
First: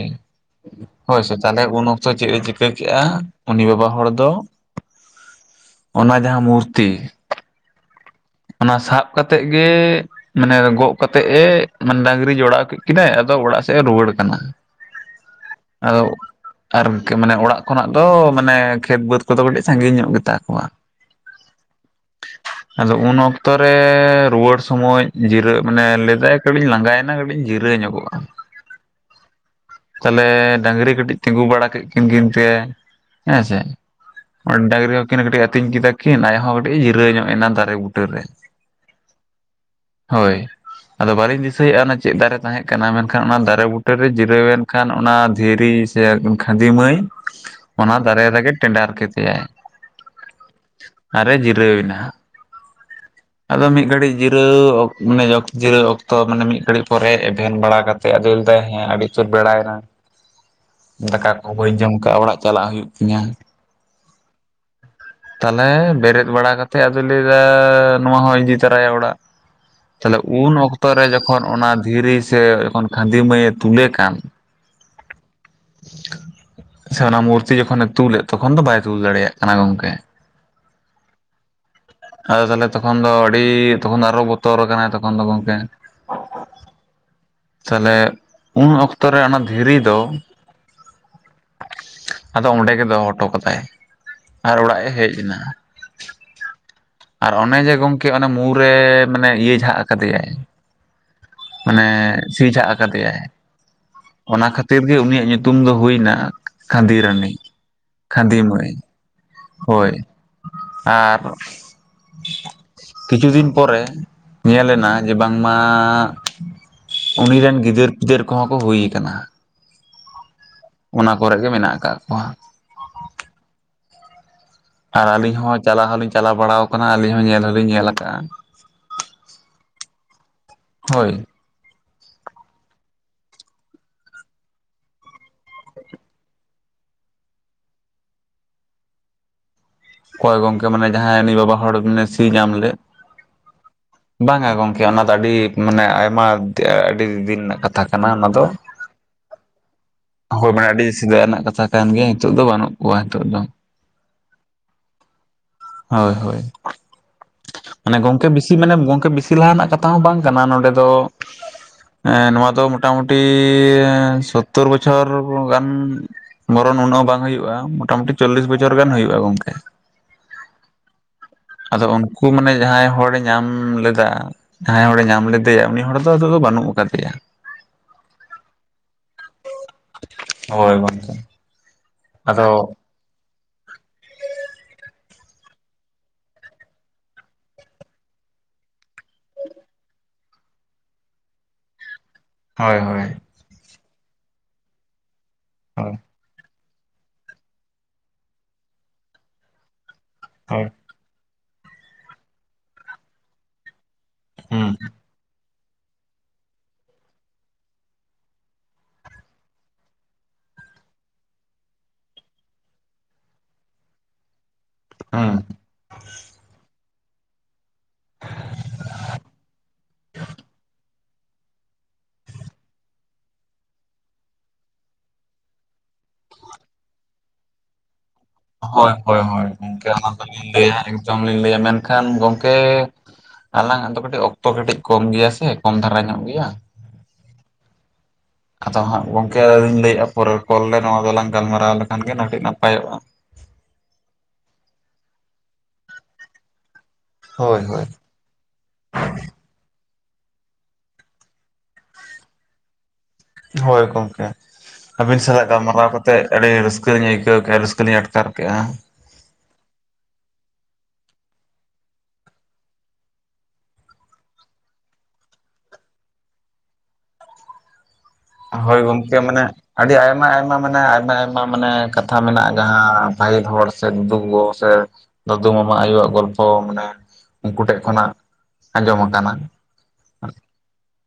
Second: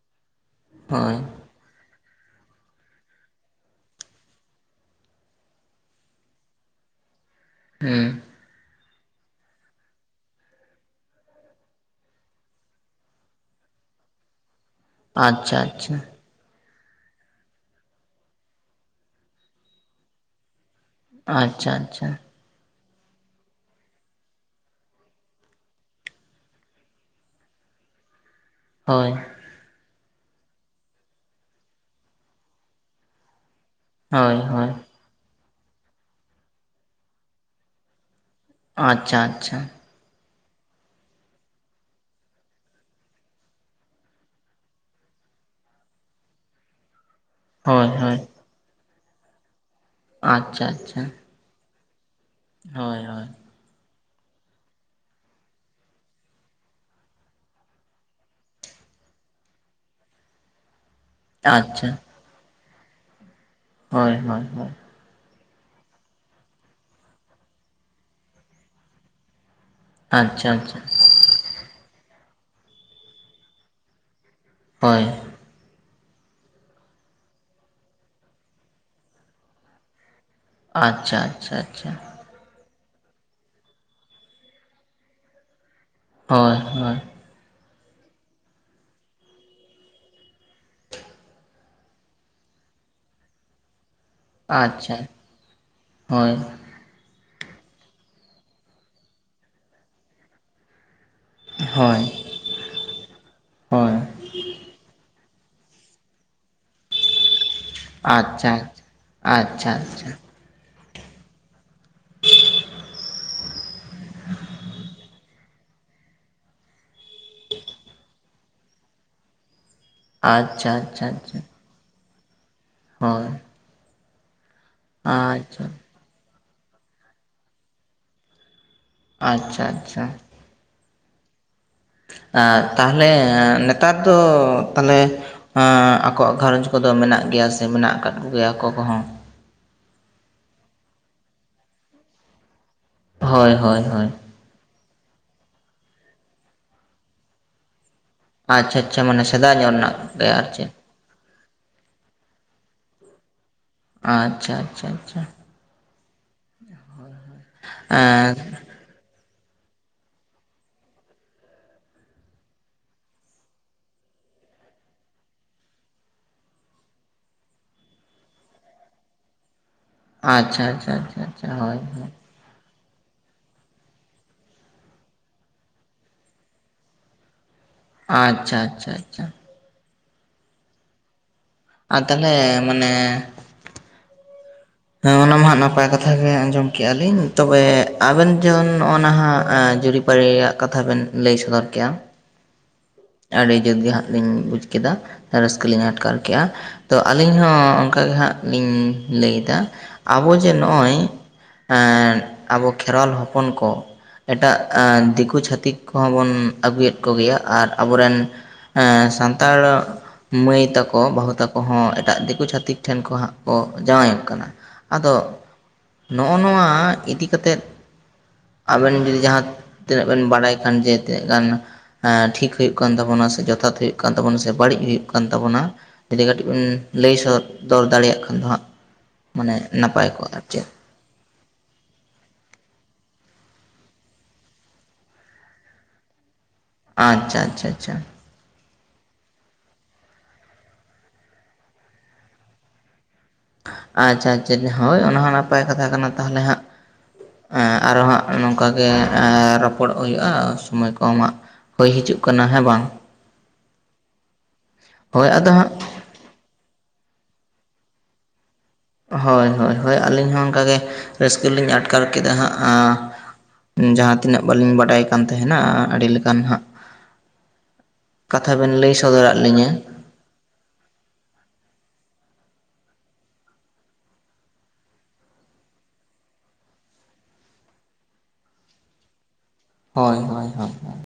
ᱦᱳᱭ ᱥᱮ ᱛᱟᱦᱞᱮ ᱩᱱ ᱚᱠᱛᱚ ᱪᱮᱫ ᱮ ᱪᱤᱠᱟᱹ ᱠᱮᱜᱼᱟ ᱩᱱᱤ ᱵᱟᱵᱟ ᱦᱚᱲ ᱫᱚ, ᱚᱱᱟ ᱡᱟᱦᱟᱸ ᱢᱩᱨᱛᱤ᱾ ᱦᱮᱸ ᱚᱱᱟ ᱥᱟᱵ ᱠᱟᱛᱮᱜ ᱜᱮᱻ ᱢᱟᱱᱮ ᱜᱚᱜ ᱠᱟᱛᱮᱜ ᱮ ᱢᱟᱱᱮ ᱰᱟᱝᱨᱤ ᱡᱚᱲᱟᱣ ᱠᱮᱫ ᱠᱤᱱᱟ ᱟᱫᱚ ᱚᱲᱟᱜ ᱥᱮᱫ ᱮ ᱨᱩᱣᱟᱹᱲ ᱠᱟᱱᱟ᱾ ᱟᱪᱪᱷᱟ ᱟᱪᱪᱷᱟ ᱟᱫᱚ ᱟᱨᱠᱤ ᱢᱟᱱᱮ ᱚᱲᱟᱜ ᱠᱷᱚᱱᱟᱜ ᱫᱚ ᱢᱟᱱᱮ ᱠᱷᱮᱛ ᱵᱟᱹᱫᱽ ᱠᱚᱫᱚ ᱠᱟᱹᱴᱤᱡ ᱥᱟᱺᱜᱤᱧ ᱧᱚᱜ ᱜᱮᱛᱟ ᱠᱚᱣᱟ᱾ ᱟᱪᱪᱷᱟ ᱟᱪᱪᱷᱟ᱾ ᱟᱫᱚ ᱩᱱ ᱚᱠᱛᱚ ᱨᱮ ᱨᱩᱣᱟᱹᱲ ᱥᱚᱢᱚᱭ ᱡᱤᱨᱟᱹᱜ ᱢᱟᱱᱮ ᱞᱟᱹᱭᱫᱟᱭ ᱠᱟᱹᱴᱤᱧ ᱞᱟᱸᱜᱟᱭᱮᱱᱟ ᱠᱟᱹᱴᱤᱧ ᱡᱤᱨᱟᱹᱣ ᱧᱚᱜᱚᱜᱼᱟ᱾ [inaudible] ᱦᱳᱭ ᱛᱟᱞᱦᱮ ᱰᱟᱝᱨᱤ ᱠᱟᱹᱴᱤᱡ ᱛᱤᱸᱜᱩ ᱵᱟᱲᱟ ᱠᱮᱫ ᱠᱤᱱ ᱠᱤᱱ ᱛᱮ ᱦᱮᱸᱥᱮ, ᱦᱳᱭ ᱦᱳᱭ ᱰᱟᱝᱨᱤ ᱦᱚᱸᱠᱤᱱ ᱠᱟᱹᱴᱤᱡ ᱟᱹᱛᱤᱧ ᱠᱮᱫᱟ ᱠᱤᱱ ᱟᱡᱦᱚᱸ ᱠᱟᱹᱴᱤᱡ ᱡᱤᱨᱟᱹᱣ ᱧᱚᱜ ᱮᱱᱟ ᱫᱟᱨᱮ ᱵᱩᱴᱟᱹᱨ ᱨᱮ, ᱟᱪᱪᱷᱟ ᱟᱪᱪᱷᱟ ᱦᱳᱭ ᱟᱫᱚ ᱵᱟᱞᱤᱧ ᱫᱤᱥᱟᱹᱭᱮᱜᱼᱟ ᱚᱱᱟ ᱪᱮᱫ ᱫᱟᱨᱮ ᱛᱟᱦᱮᱸ ᱠᱟᱱᱟ, ᱢᱮᱱᱠᱷᱟᱱ ᱚᱱᱟ ᱫᱟᱨᱮ ᱵᱩᱴᱟᱹ ᱨᱮ ᱡᱤᱨᱟᱹᱣᱮᱱ ᱠᱷᱟᱱ ᱚᱱᱟ ᱫᱷᱤᱨᱤ ᱥᱮ ᱠᱷᱟᱫᱤ ᱢᱟᱹᱭ ᱦᱳᱭ ᱚᱱᱟ ᱫᱟᱨᱮ ᱦᱳᱭ ᱨᱮᱜᱮ ᱴᱮᱸᱰᱟᱨ ᱠᱮᱫᱮᱭᱟᱭ᱾ ᱟᱪᱪᱷᱟ ᱟᱪᱪᱷᱟ ᱟᱨᱮ ᱡᱤᱨᱟᱹᱣᱮᱱᱟ᱾ ᱦᱳᱭ ᱦᱳᱭ᱾ ᱟᱫᱚ ᱢᱤᱫ ᱜᱷᱟᱹᱲᱤᱡ ᱡᱤᱨᱟᱹᱣ ᱢᱟᱱᱮ ᱡᱤᱨᱟᱹᱣ ᱚᱠᱛᱚ ᱢᱟᱱᱮ ᱢᱤᱫ ᱜᱷᱟᱹᱲᱤᱡ ᱯᱚᱨᱮ ᱮᱵᱷᱮᱱ ᱵᱟᱲᱟ ᱠᱟ ᱛᱮᱫ ᱟᱫᱚᱭ ᱫᱟᱭ ᱦᱮᱸ ᱟᱹᱰᱤᱪᱩᱨ ᱵᱮᱲᱟᱭᱱᱟ᱾ ᱫᱟᱠᱟ ᱠᱚ ᱵᱟᱹᱧ ᱡᱚᱢ ᱟᱪᱪᱷᱟ ᱠᱟᱜᱼᱟ ᱚᱲᱟᱜ ᱪᱟᱞᱟᱜ ᱦᱩᱭᱩᱜ ᱛᱤᱧᱟᱹ, ᱦᱳᱭ ᱦᱳᱭ ᱦᱳᱭ᱾ ᱛᱟᱞᱦᱮ ᱵᱮᱨᱮᱫ ᱵᱟᱲᱟ ᱠᱟᱛᱮᱫ ᱟᱫᱚᱭ ᱞᱟᱹᱭ ᱮᱫᱟ ᱱᱚᱣᱟ ᱦᱚᱸᱭ ᱤᱫᱤ ᱛᱚᱨᱟᱭᱟ ᱚᱲᱟᱜ᱾ ᱛᱟᱦᱞᱮ ᱩᱱ ᱟᱪᱪᱷᱟ ᱟᱪᱪᱷᱟ ᱚᱠᱛᱚᱨᱮ ᱡᱚᱠᱷᱚᱱ ᱚᱱᱟ ᱫᱷᱤᱨᱤ ᱥᱮ ᱡᱚᱠᱷᱚᱱ ᱠᱷᱟᱹᱱᱫᱤ ᱢᱟᱹᱭᱮ ᱛᱩᱞᱮ ᱠᱟᱱ ᱦᱚᱭ᱾ ᱥᱮ ᱚᱱᱟ ᱢᱩᱨᱛᱤ ᱡᱚᱠᱷᱚᱱᱮ ᱛᱩᱞᱮᱫ ᱛᱚᱠᱷᱚᱱ ᱫᱚ ᱵᱟᱭ ᱛᱩᱞ ᱫᱟᱲᱮᱭᱟᱜ ᱠᱟᱱᱟ ᱜᱚᱝᱠᱮ᱾ ᱟᱪᱪᱷᱟ ᱟᱪᱪᱷᱟ ᱟᱪᱪᱷᱟ᱾ ᱟᱫᱚ ᱛᱟᱦᱚᱞᱮ ᱛᱚᱠᱷᱚᱱ ᱫᱚ ᱟᱹᱰᱤ ᱛᱚᱠᱷᱚᱱ ᱫᱚ ᱟᱨᱚ ᱵᱚᱛᱚᱨ ᱟᱠᱟᱱᱟ ᱛᱚᱠᱷᱚᱱ ᱫᱚ ᱜᱚᱝᱠᱮ᱾ ᱦᱳᱭ ᱦᱳᱭ᱾ ᱛᱟᱦᱚᱞᱮ ᱩᱱ ᱚᱠᱛᱚ ᱨᱮ ᱚᱱᱟ ᱫᱷᱤᱨᱤ ᱫᱚ ᱟᱫᱚ ᱚᱸᱰᱮ ᱜᱮ ᱫᱚᱜ ᱦᱚᱴᱚ ᱠᱟᱫᱟᱭ᱾ ᱟᱨ ᱚᱲᱟᱜ ᱮ ᱟᱪᱪᱷᱟ ᱦᱮᱡ ᱮᱱᱟ ᱦᱳᱭ᱾ ᱟᱨ ᱚᱱᱮ ᱡᱮ ᱜᱚᱝᱠᱮ ᱚᱱᱮ ᱢᱩᱨᱮ ᱢᱟᱱᱮ ᱤᱭᱟᱹ ᱡᱷᱟᱜ ᱠᱟᱫᱮᱭᱟᱭ᱾ ᱢᱟᱱᱮ ᱦᱳᱭ ᱥᱤ ᱪᱷᱟᱜ ᱟᱠᱟᱫᱮᱭᱟᱭ᱾ ᱦᱳᱭ ᱚᱱᱟ ᱠᱷᱟᱹᱛᱤᱨ ᱜᱮ ᱩᱱᱤᱭᱟᱜ ᱧᱩᱛᱩᱢ ᱫᱚ ᱦᱩᱭᱱᱟ ᱠᱷᱫᱤᱨᱟᱱᱤ ᱾ ᱟᱪᱪᱷᱟ ᱪᱷᱟ ᱟᱪᱪᱷᱟ ᱦᱳᱭ ᱪᱷᱟ᱾ ᱟᱨ ᱠᱤᱪᱷᱩ ᱫᱤᱱ ᱯᱚᱨᱮ ᱧᱮᱞᱱᱟ ᱡᱮ ᱵᱟᱝ ᱢᱟ ᱩᱱᱤ ᱨᱮᱱ ᱜᱤᱫᱟᱹᱨ ᱯᱤᱫᱟᱹᱨ ᱠᱚᱦᱚᱸ ᱠᱚ ᱦᱩᱭ ᱟᱠᱟᱱᱟ᱾ ᱟᱪᱪᱷᱟ ᱟᱪᱪᱷᱟ ᱚᱱᱟ ᱠᱚᱨᱮᱜ ᱟᱪᱪᱷᱟ ᱜᱮ ᱢᱮᱱᱟᱜ ᱟᱠᱟᱜ ᱠᱚᱣᱟ᱾ ᱦᱳᱭ᱾ ᱟᱨ ᱟᱹᱞᱤᱧ ᱦᱚᱸ ᱟᱪᱪᱷᱟ ᱪᱟᱞᱟᱣ ᱦᱚᱞᱤᱧ ᱪᱟᱞᱟᱣ ᱵᱟᱲᱟᱣ ᱠᱟᱱᱟ ᱾ ᱟᱹᱞᱤᱧ ᱦᱚᱸ ᱧᱮᱞ ᱦᱚᱸᱞᱤᱧ ᱧᱮᱞ ᱟᱠᱟᱜᱼᱟ ᱾ ᱟᱪᱪᱷᱟ ᱟᱪᱪᱷᱟ᱾ ᱦᱳᱭ᱾ ᱟᱨ ᱛᱟᱦᱞᱮ ᱱᱮᱛᱟᱨ ᱫᱚ ᱛᱟᱞᱦᱮ, ᱟᱠᱚᱣᱟᱜ ᱜᱷᱟᱨᱚᱸᱡᱽ ᱠᱚᱫᱚ ᱢᱮᱱᱟᱜ ᱜᱮᱭᱟ ᱥᱮ ᱢᱮᱱᱟᱜ ᱟᱠᱟᱫ ᱠᱚᱜᱮᱭᱟ ᱟᱠᱚ ᱠᱚᱦᱚᱸ? ᱚᱠᱚᱭ ᱜᱚᱝᱠᱮ ᱢᱟᱱᱮ ᱡᱟᱦᱟᱸᱭ ᱩᱱᱤ ᱵᱟᱵᱟ ᱦᱚᱲ ᱢᱟᱱᱮ ᱥᱤ ᱧᱟᱢ ᱞᱮᱫ ᱦᱳᱭ ᱦᱳᱭ ᱦᱳᱭ᱾ ᱵᱟᱝᱟ ᱜᱚᱢᱠᱮ ᱚᱱᱟ ᱫᱚ ᱟᱹᱰᱤ ᱢᱟᱱᱮ ᱟᱭᱢᱟ ᱟᱹᱰᱤ ᱫᱤᱱ ᱨᱮᱱᱟᱜ ᱠᱟᱛᱷᱟ ᱠᱟᱱᱟ ᱚᱱᱟᱫᱚ᱾ ᱟᱪᱪᱷᱟ ᱪᱷᱟ ᱢᱟᱱᱮ ᱥᱮᱫᱟᱭ ᱧᱚᱜ ᱨᱮᱱᱟᱜ ᱜᱮ ᱟᱨ ᱦᱳᱭ ᱢᱟᱱᱮ ᱪᱮᱜ, ᱟᱹᱰᱤ ᱥᱮᱫᱟᱭ ᱨᱮᱱᱟᱜ ᱠᱟᱛᱷᱟ ᱠᱟᱱ ᱜᱮᱭᱟ, ᱱᱤᱛᱚᱜ ᱫᱚ ᱵᱟᱹᱱᱩᱜ ᱠᱚᱣᱟ ᱦᱤᱛᱚᱜ ᱫᱚ ᱾ ᱟᱪᱪᱷᱟ᱾ ᱟᱪᱪᱷᱟ ᱦᱳᱭ ᱦᱳᱭ, ᱢᱟᱱᱮ ᱜᱚᱢᱠᱮ ᱵᱤᱥᱤ ᱢᱟᱱᱮ ᱜᱚᱢᱠᱮ ᱵᱤᱥᱤ ᱞᱟᱦᱟ ᱨᱮᱱᱟᱜ ᱠᱟᱛᱷᱟ ᱦᱚᱸ ᱵᱟᱝ ᱠᱟᱱᱟ ᱱᱚᱸᱰᱮ ᱫᱚ, ᱦᱮᱸ ᱱᱚᱣᱟ ᱫᱚ ᱢᱚᱴᱟᱢᱩᱴᱤ ᱥᱳᱛᱛᱳᱨ ᱵᱚᱪᱷᱚᱨ ᱜᱟᱱ, ᱵᱷᱚᱨᱚᱱ ᱩᱱᱟᱹᱜ ᱦᱚ ᱵᱟᱝ ᱦᱩᱭᱩᱜᱼᱟ᱾ ᱢᱚᱴᱟ ᱢᱩᱴᱤ ᱪᱚᱞᱞᱤᱥ ᱵᱚᱪᱷᱚᱨ ᱜᱟᱱ ᱦᱩᱭᱩᱜᱼᱟ ᱜᱚᱝᱠᱮ ᱾ ᱟᱪᱪᱷᱟ ᱟᱪᱪᱷᱟ ᱟᱪᱪᱷᱟ ᱟᱪᱪᱷᱟ ᱦᱳᱭ ᱟᱫᱚ ᱦᱳᱭ ᱩᱱᱠᱩ ᱢᱟᱱᱮ ᱡᱟᱦᱟᱸᱭ ᱦᱚᱲᱮᱡ ᱧᱟᱢ ᱞᱮᱫᱟ, ᱡᱟᱦᱟᱸᱭ ᱦᱚᱲᱮ ᱧᱟᱢ ᱞᱮᱫᱮᱭᱟ, ᱩᱱᱤ ᱦᱚᱲ ᱫᱚ ᱟᱫᱚ ᱱᱤᱛᱚᱜ ᱫᱚ ᱵᱟᱹᱱᱩᱜ ᱟᱠᱟᱫᱮᱭᱟ ᱾ ᱟᱪᱪᱷᱟ ᱟᱪᱪᱷᱟ ᱟᱪᱪᱷᱟ᱾ ᱦᱳᱭ ᱜᱚᱝᱠᱮ᱾ ᱟᱨ ᱛᱟᱞᱦᱮ ᱟᱫᱚ ᱢᱟᱱᱮ ᱦᱮᱸ ᱚᱱᱟ ᱢᱟ ᱦᱟᱸᱜ ᱱᱟᱯᱟᱭ ᱠᱟᱛᱷᱟ ᱜᱮ ᱟᱸᱡᱚᱢ ᱠᱮᱜᱼᱟ ᱞᱤᱧ, ᱛᱚᱵᱮ ᱟᱵᱮᱱ ᱡᱮᱢᱚᱱ ᱱᱚᱜᱼᱟ ᱱᱟᱦᱟᱸᱜ ᱡᱩᱨᱤᱯ ᱯᱟᱹᱨᱤ ᱭᱟᱜ ᱠᱟᱛᱷᱟ ᱵᱤᱱ ᱞᱟᱹᱭ ᱥᱚᱫᱚᱨ ᱠᱮᱜᱼᱟ, ᱦᱳᱭ ᱦᱳᱭ᱾ ᱟᱹᱰᱤ ᱡᱩᱛ ᱜᱮ ᱦᱟᱸᱜ ᱞᱤᱧ ᱵᱩᱡᱽ ᱠᱮᱫᱟ᱾ ᱨᱟᱹᱥᱠᱟᱹ ᱞᱤᱧ ᱦᱳᱭ ᱟᱴᱠᱟᱨ ᱠᱮᱜᱼᱟ ᱾ ᱛᱚ ᱟᱹᱞᱤᱧ ᱦᱚᱸ ᱚᱱᱠᱟᱜᱮ ᱦᱟᱸᱜ ᱞᱤᱧ ᱞᱟᱹᱭᱫᱟ ᱟᱵᱚ ᱡᱮ ᱦᱳᱭ ᱱᱚᱜᱼᱚᱭ, ᱮᱸᱜ ᱟᱵᱚ ᱠᱷᱮᱨᱣᱟᱞ ᱦᱚᱯᱚᱱ ᱠᱚ ᱮᱴᱟᱜ ᱦᱩᱸ ᱫᱤᱠᱩ ᱪᱷᱟᱹᱛᱤᱠ ᱠᱚᱦᱚᱸ ᱵᱚᱱ ᱟᱹᱜᱩᱭᱮᱫ ᱠᱚᱜᱮᱭᱟ᱾ ᱟᱨ ᱟᱵᱚᱨᱮᱱ ᱥᱟᱱᱛᱟᱲ, ᱢᱟᱹᱭ ᱛᱟᱠᱚ ᱵᱟᱹᱦᱩ ᱛᱟᱠᱚ ᱦᱚᱸ ᱮᱴᱟᱜ ᱫᱤᱠᱩ ᱪᱷᱟᱹᱛᱤᱠ ᱴᱷᱮᱱ ᱠᱷᱚᱱ ᱦᱟᱸᱜ ᱠᱚ ᱡᱟᱶᱟᱭᱚᱜ ᱠᱟᱱᱟ ᱾ ᱟᱫᱚ ᱦᱩᱸ ᱱᱚᱜᱼᱚ ᱱᱚᱣᱟ ᱤᱫᱤ ᱠᱟᱛᱮᱫ ᱟᱹᱵᱤᱱ ᱡᱩᱫᱤ ᱡᱟᱦᱟᱸ ᱛᱤᱱᱟᱹᱜ ᱵᱤᱱ ᱵᱟᱲᱟᱭ ᱠᱷᱟᱱ ᱡᱮ ᱛᱤᱱᱟᱹᱜ ᱜᱟᱱ ᱴᱷᱤᱠ ᱦᱩᱭᱩᱜ ᱠᱟᱱ ᱛᱟᱵᱚᱱᱟ ᱥᱮ ᱡᱚᱛᱷᱟᱛ ᱦᱩᱭᱩᱜ ᱠᱟᱱ ᱛᱟᱵᱚᱱᱟ, ᱥᱮ ᱵᱟᱹᱲᱤᱡ ᱦᱩᱭᱩᱜ ᱠᱟᱱ ᱛᱟᱵᱚᱱᱟ ᱾ ᱡᱩᱫᱤ ᱠᱟᱹᱴᱤᱡ ᱵᱤᱱ ᱞᱟᱹᱭ ᱥᱚᱫᱚᱨ ᱫᱟᱲᱮᱭᱟᱜ ᱠᱷᱟᱱ, ᱫᱚ ᱦᱟᱸᱜ ᱦᱳᱭ ᱦᱳᱭ ᱦᱳᱭ ᱢᱟᱱᱮ ᱜᱚᱢᱠᱮ ᱱᱟᱯᱟᱭ ᱚᱱᱟ ᱠᱚᱜᱼᱟ ᱟᱨ ᱫᱚᱞᱤᱧ ᱪᱮᱫ ᱞᱟᱹᱭᱟ ᱮᱠᱫᱚᱢ ᱞᱤᱧ ᱞᱟᱹᱭᱟ, ᱢᱮᱱᱠᱷᱟᱱ ᱜᱚᱢᱠᱮ ᱟᱞᱟᱝᱟᱜ ᱫᱚ ᱠᱟᱹᱴᱤᱡ ᱚᱠᱛᱚ ᱠᱟᱹᱴᱤᱡ ᱠᱚᱢ ᱜᱮᱭᱟ ᱥᱮ ᱠᱚᱢ ᱫᱷᱟᱨᱟ ᱧᱚᱜ ᱜᱮᱭᱟ᱾ ᱟᱪᱪᱷᱟ ᱟᱪᱪᱷᱟ ᱪᱪᱷᱟ᱾ ᱟᱫᱚ ᱦᱟᱸᱜ ᱜᱚᱝᱠᱮ ᱟᱹᱧ ᱞᱟᱹᱭᱮᱜᱼᱟ ᱯᱚᱨᱮᱨ ᱠᱚᱞ ᱨᱮ ᱱᱚᱣᱟ ᱫᱚᱞᱟᱝ ᱜᱟᱞᱢᱟᱨᱟᱣ ᱞᱮᱠᱷᱟᱱ ᱜᱮ ᱟᱹᱰᱤ ᱱᱟᱯᱟᱭᱚᱜᱼᱟ᱾ ᱟᱪᱪᱷᱟ ᱟᱪᱪᱷᱟ ᱦᱳᱭ ᱚᱱᱟ ᱦᱚᱸ ᱱᱟᱯᱟᱭ ᱠᱟᱛᱷᱟ ᱠᱟᱱᱟ ᱛᱟᱦᱚᱞᱮ ᱦᱟᱸᱜ ᱦᱳᱭ ᱦᱳᱭ ᱟᱨᱚ ᱦᱟᱸᱜ ᱱᱚᱝᱠᱟ ᱜᱮ ᱨᱚᱯᱚᱲᱚᱜ ᱦᱩᱭᱩᱜᱼᱟ, ᱥᱚᱢᱚᱭ ᱠᱚ ᱟᱢᱟᱜ ᱦᱩᱭ ᱦᱤᱡᱩᱜ ᱠᱟᱱᱟ ᱦᱮᱸ ᱵᱟᱝ? ᱦᱳᱭ ᱜᱚᱝᱠᱮ, ᱟᱹᱵᱤᱱ ᱦᱳᱭ ᱥᱟᱞᱟᱜ ᱟᱫᱚ ᱦᱟᱸᱜ ᱜᱟᱞᱢᱟᱨᱟᱣ ᱠᱟᱛᱮ ᱛᱮᱜ ᱟᱹᱰᱤ ᱨᱟᱹᱥᱠᱟᱹᱞᱤᱧ ᱟᱹᱭᱠᱟᱹᱣ ᱠᱮᱜᱼᱟ ᱨᱟᱹᱥᱠᱟᱹ ᱞᱤᱧ ᱟᱴᱠᱟᱨ ᱠᱮᱜᱼᱟ᱾ ᱦᱳᱭ ᱦᱳᱭ ᱦᱳᱭ ᱟᱹᱞᱤᱧ ᱦᱚᱸ ᱚᱝᱠᱟᱜᱮ ᱨᱟᱹᱥᱠᱟᱹ ᱞᱤᱧ ᱟᱴᱠᱟᱨ ᱠᱮᱫᱟ ᱦᱟᱸᱜ ᱟᱸ ᱡᱟᱦᱟᱸ ᱛᱤᱱᱟᱹᱜ ᱵᱟᱹᱞᱤᱧ ᱵᱟᱰᱟᱭ ᱠᱟᱱ ᱛᱟᱦᱮᱱᱟ ᱟᱹᱰᱤᱞᱠᱟᱱ ᱦᱟᱸᱜ ᱠᱟᱛᱷᱟ ᱵᱮᱱ ᱦᱳᱭ ᱞᱟᱹᱭ ᱜᱚᱝᱠᱮ ᱥᱚᱫᱚᱨᱟᱫ ᱢᱟᱱᱮ ᱞᱤᱧᱟᱹ ᱟᱹᱰᱤ ᱟᱭᱢᱟ, ᱟᱭ ᱟᱭᱢᱟ ᱢᱟᱱᱮ ᱟᱭᱢᱟ ᱟᱭᱢᱟ ᱢᱟᱱᱮ ᱠᱟᱛᱷᱟ ᱢᱮᱱᱟᱜᱼᱟ, ᱡᱟᱦᱟᱸ ᱯᱟᱦᱤᱞ ᱦᱚᱲ ᱥᱮ ᱫᱩᱫᱩ ᱜᱚ ᱥᱮ, ᱫᱟᱹᱫᱩ ᱢᱟᱢᱟ ᱟᱭᱳᱣᱟᱜ ᱜᱚᱞᱯᱷᱚ ᱢᱟᱱᱮ ᱩᱱᱠᱩ ᱴᱷᱮᱡ ᱠᱷᱚᱱᱟᱜ ᱟᱸᱡᱚᱢ ᱟᱠᱟᱱᱟ᱾ ᱦᱚᱭ ᱦᱚᱭ ᱦᱚᱭ ᱦᱚᱭ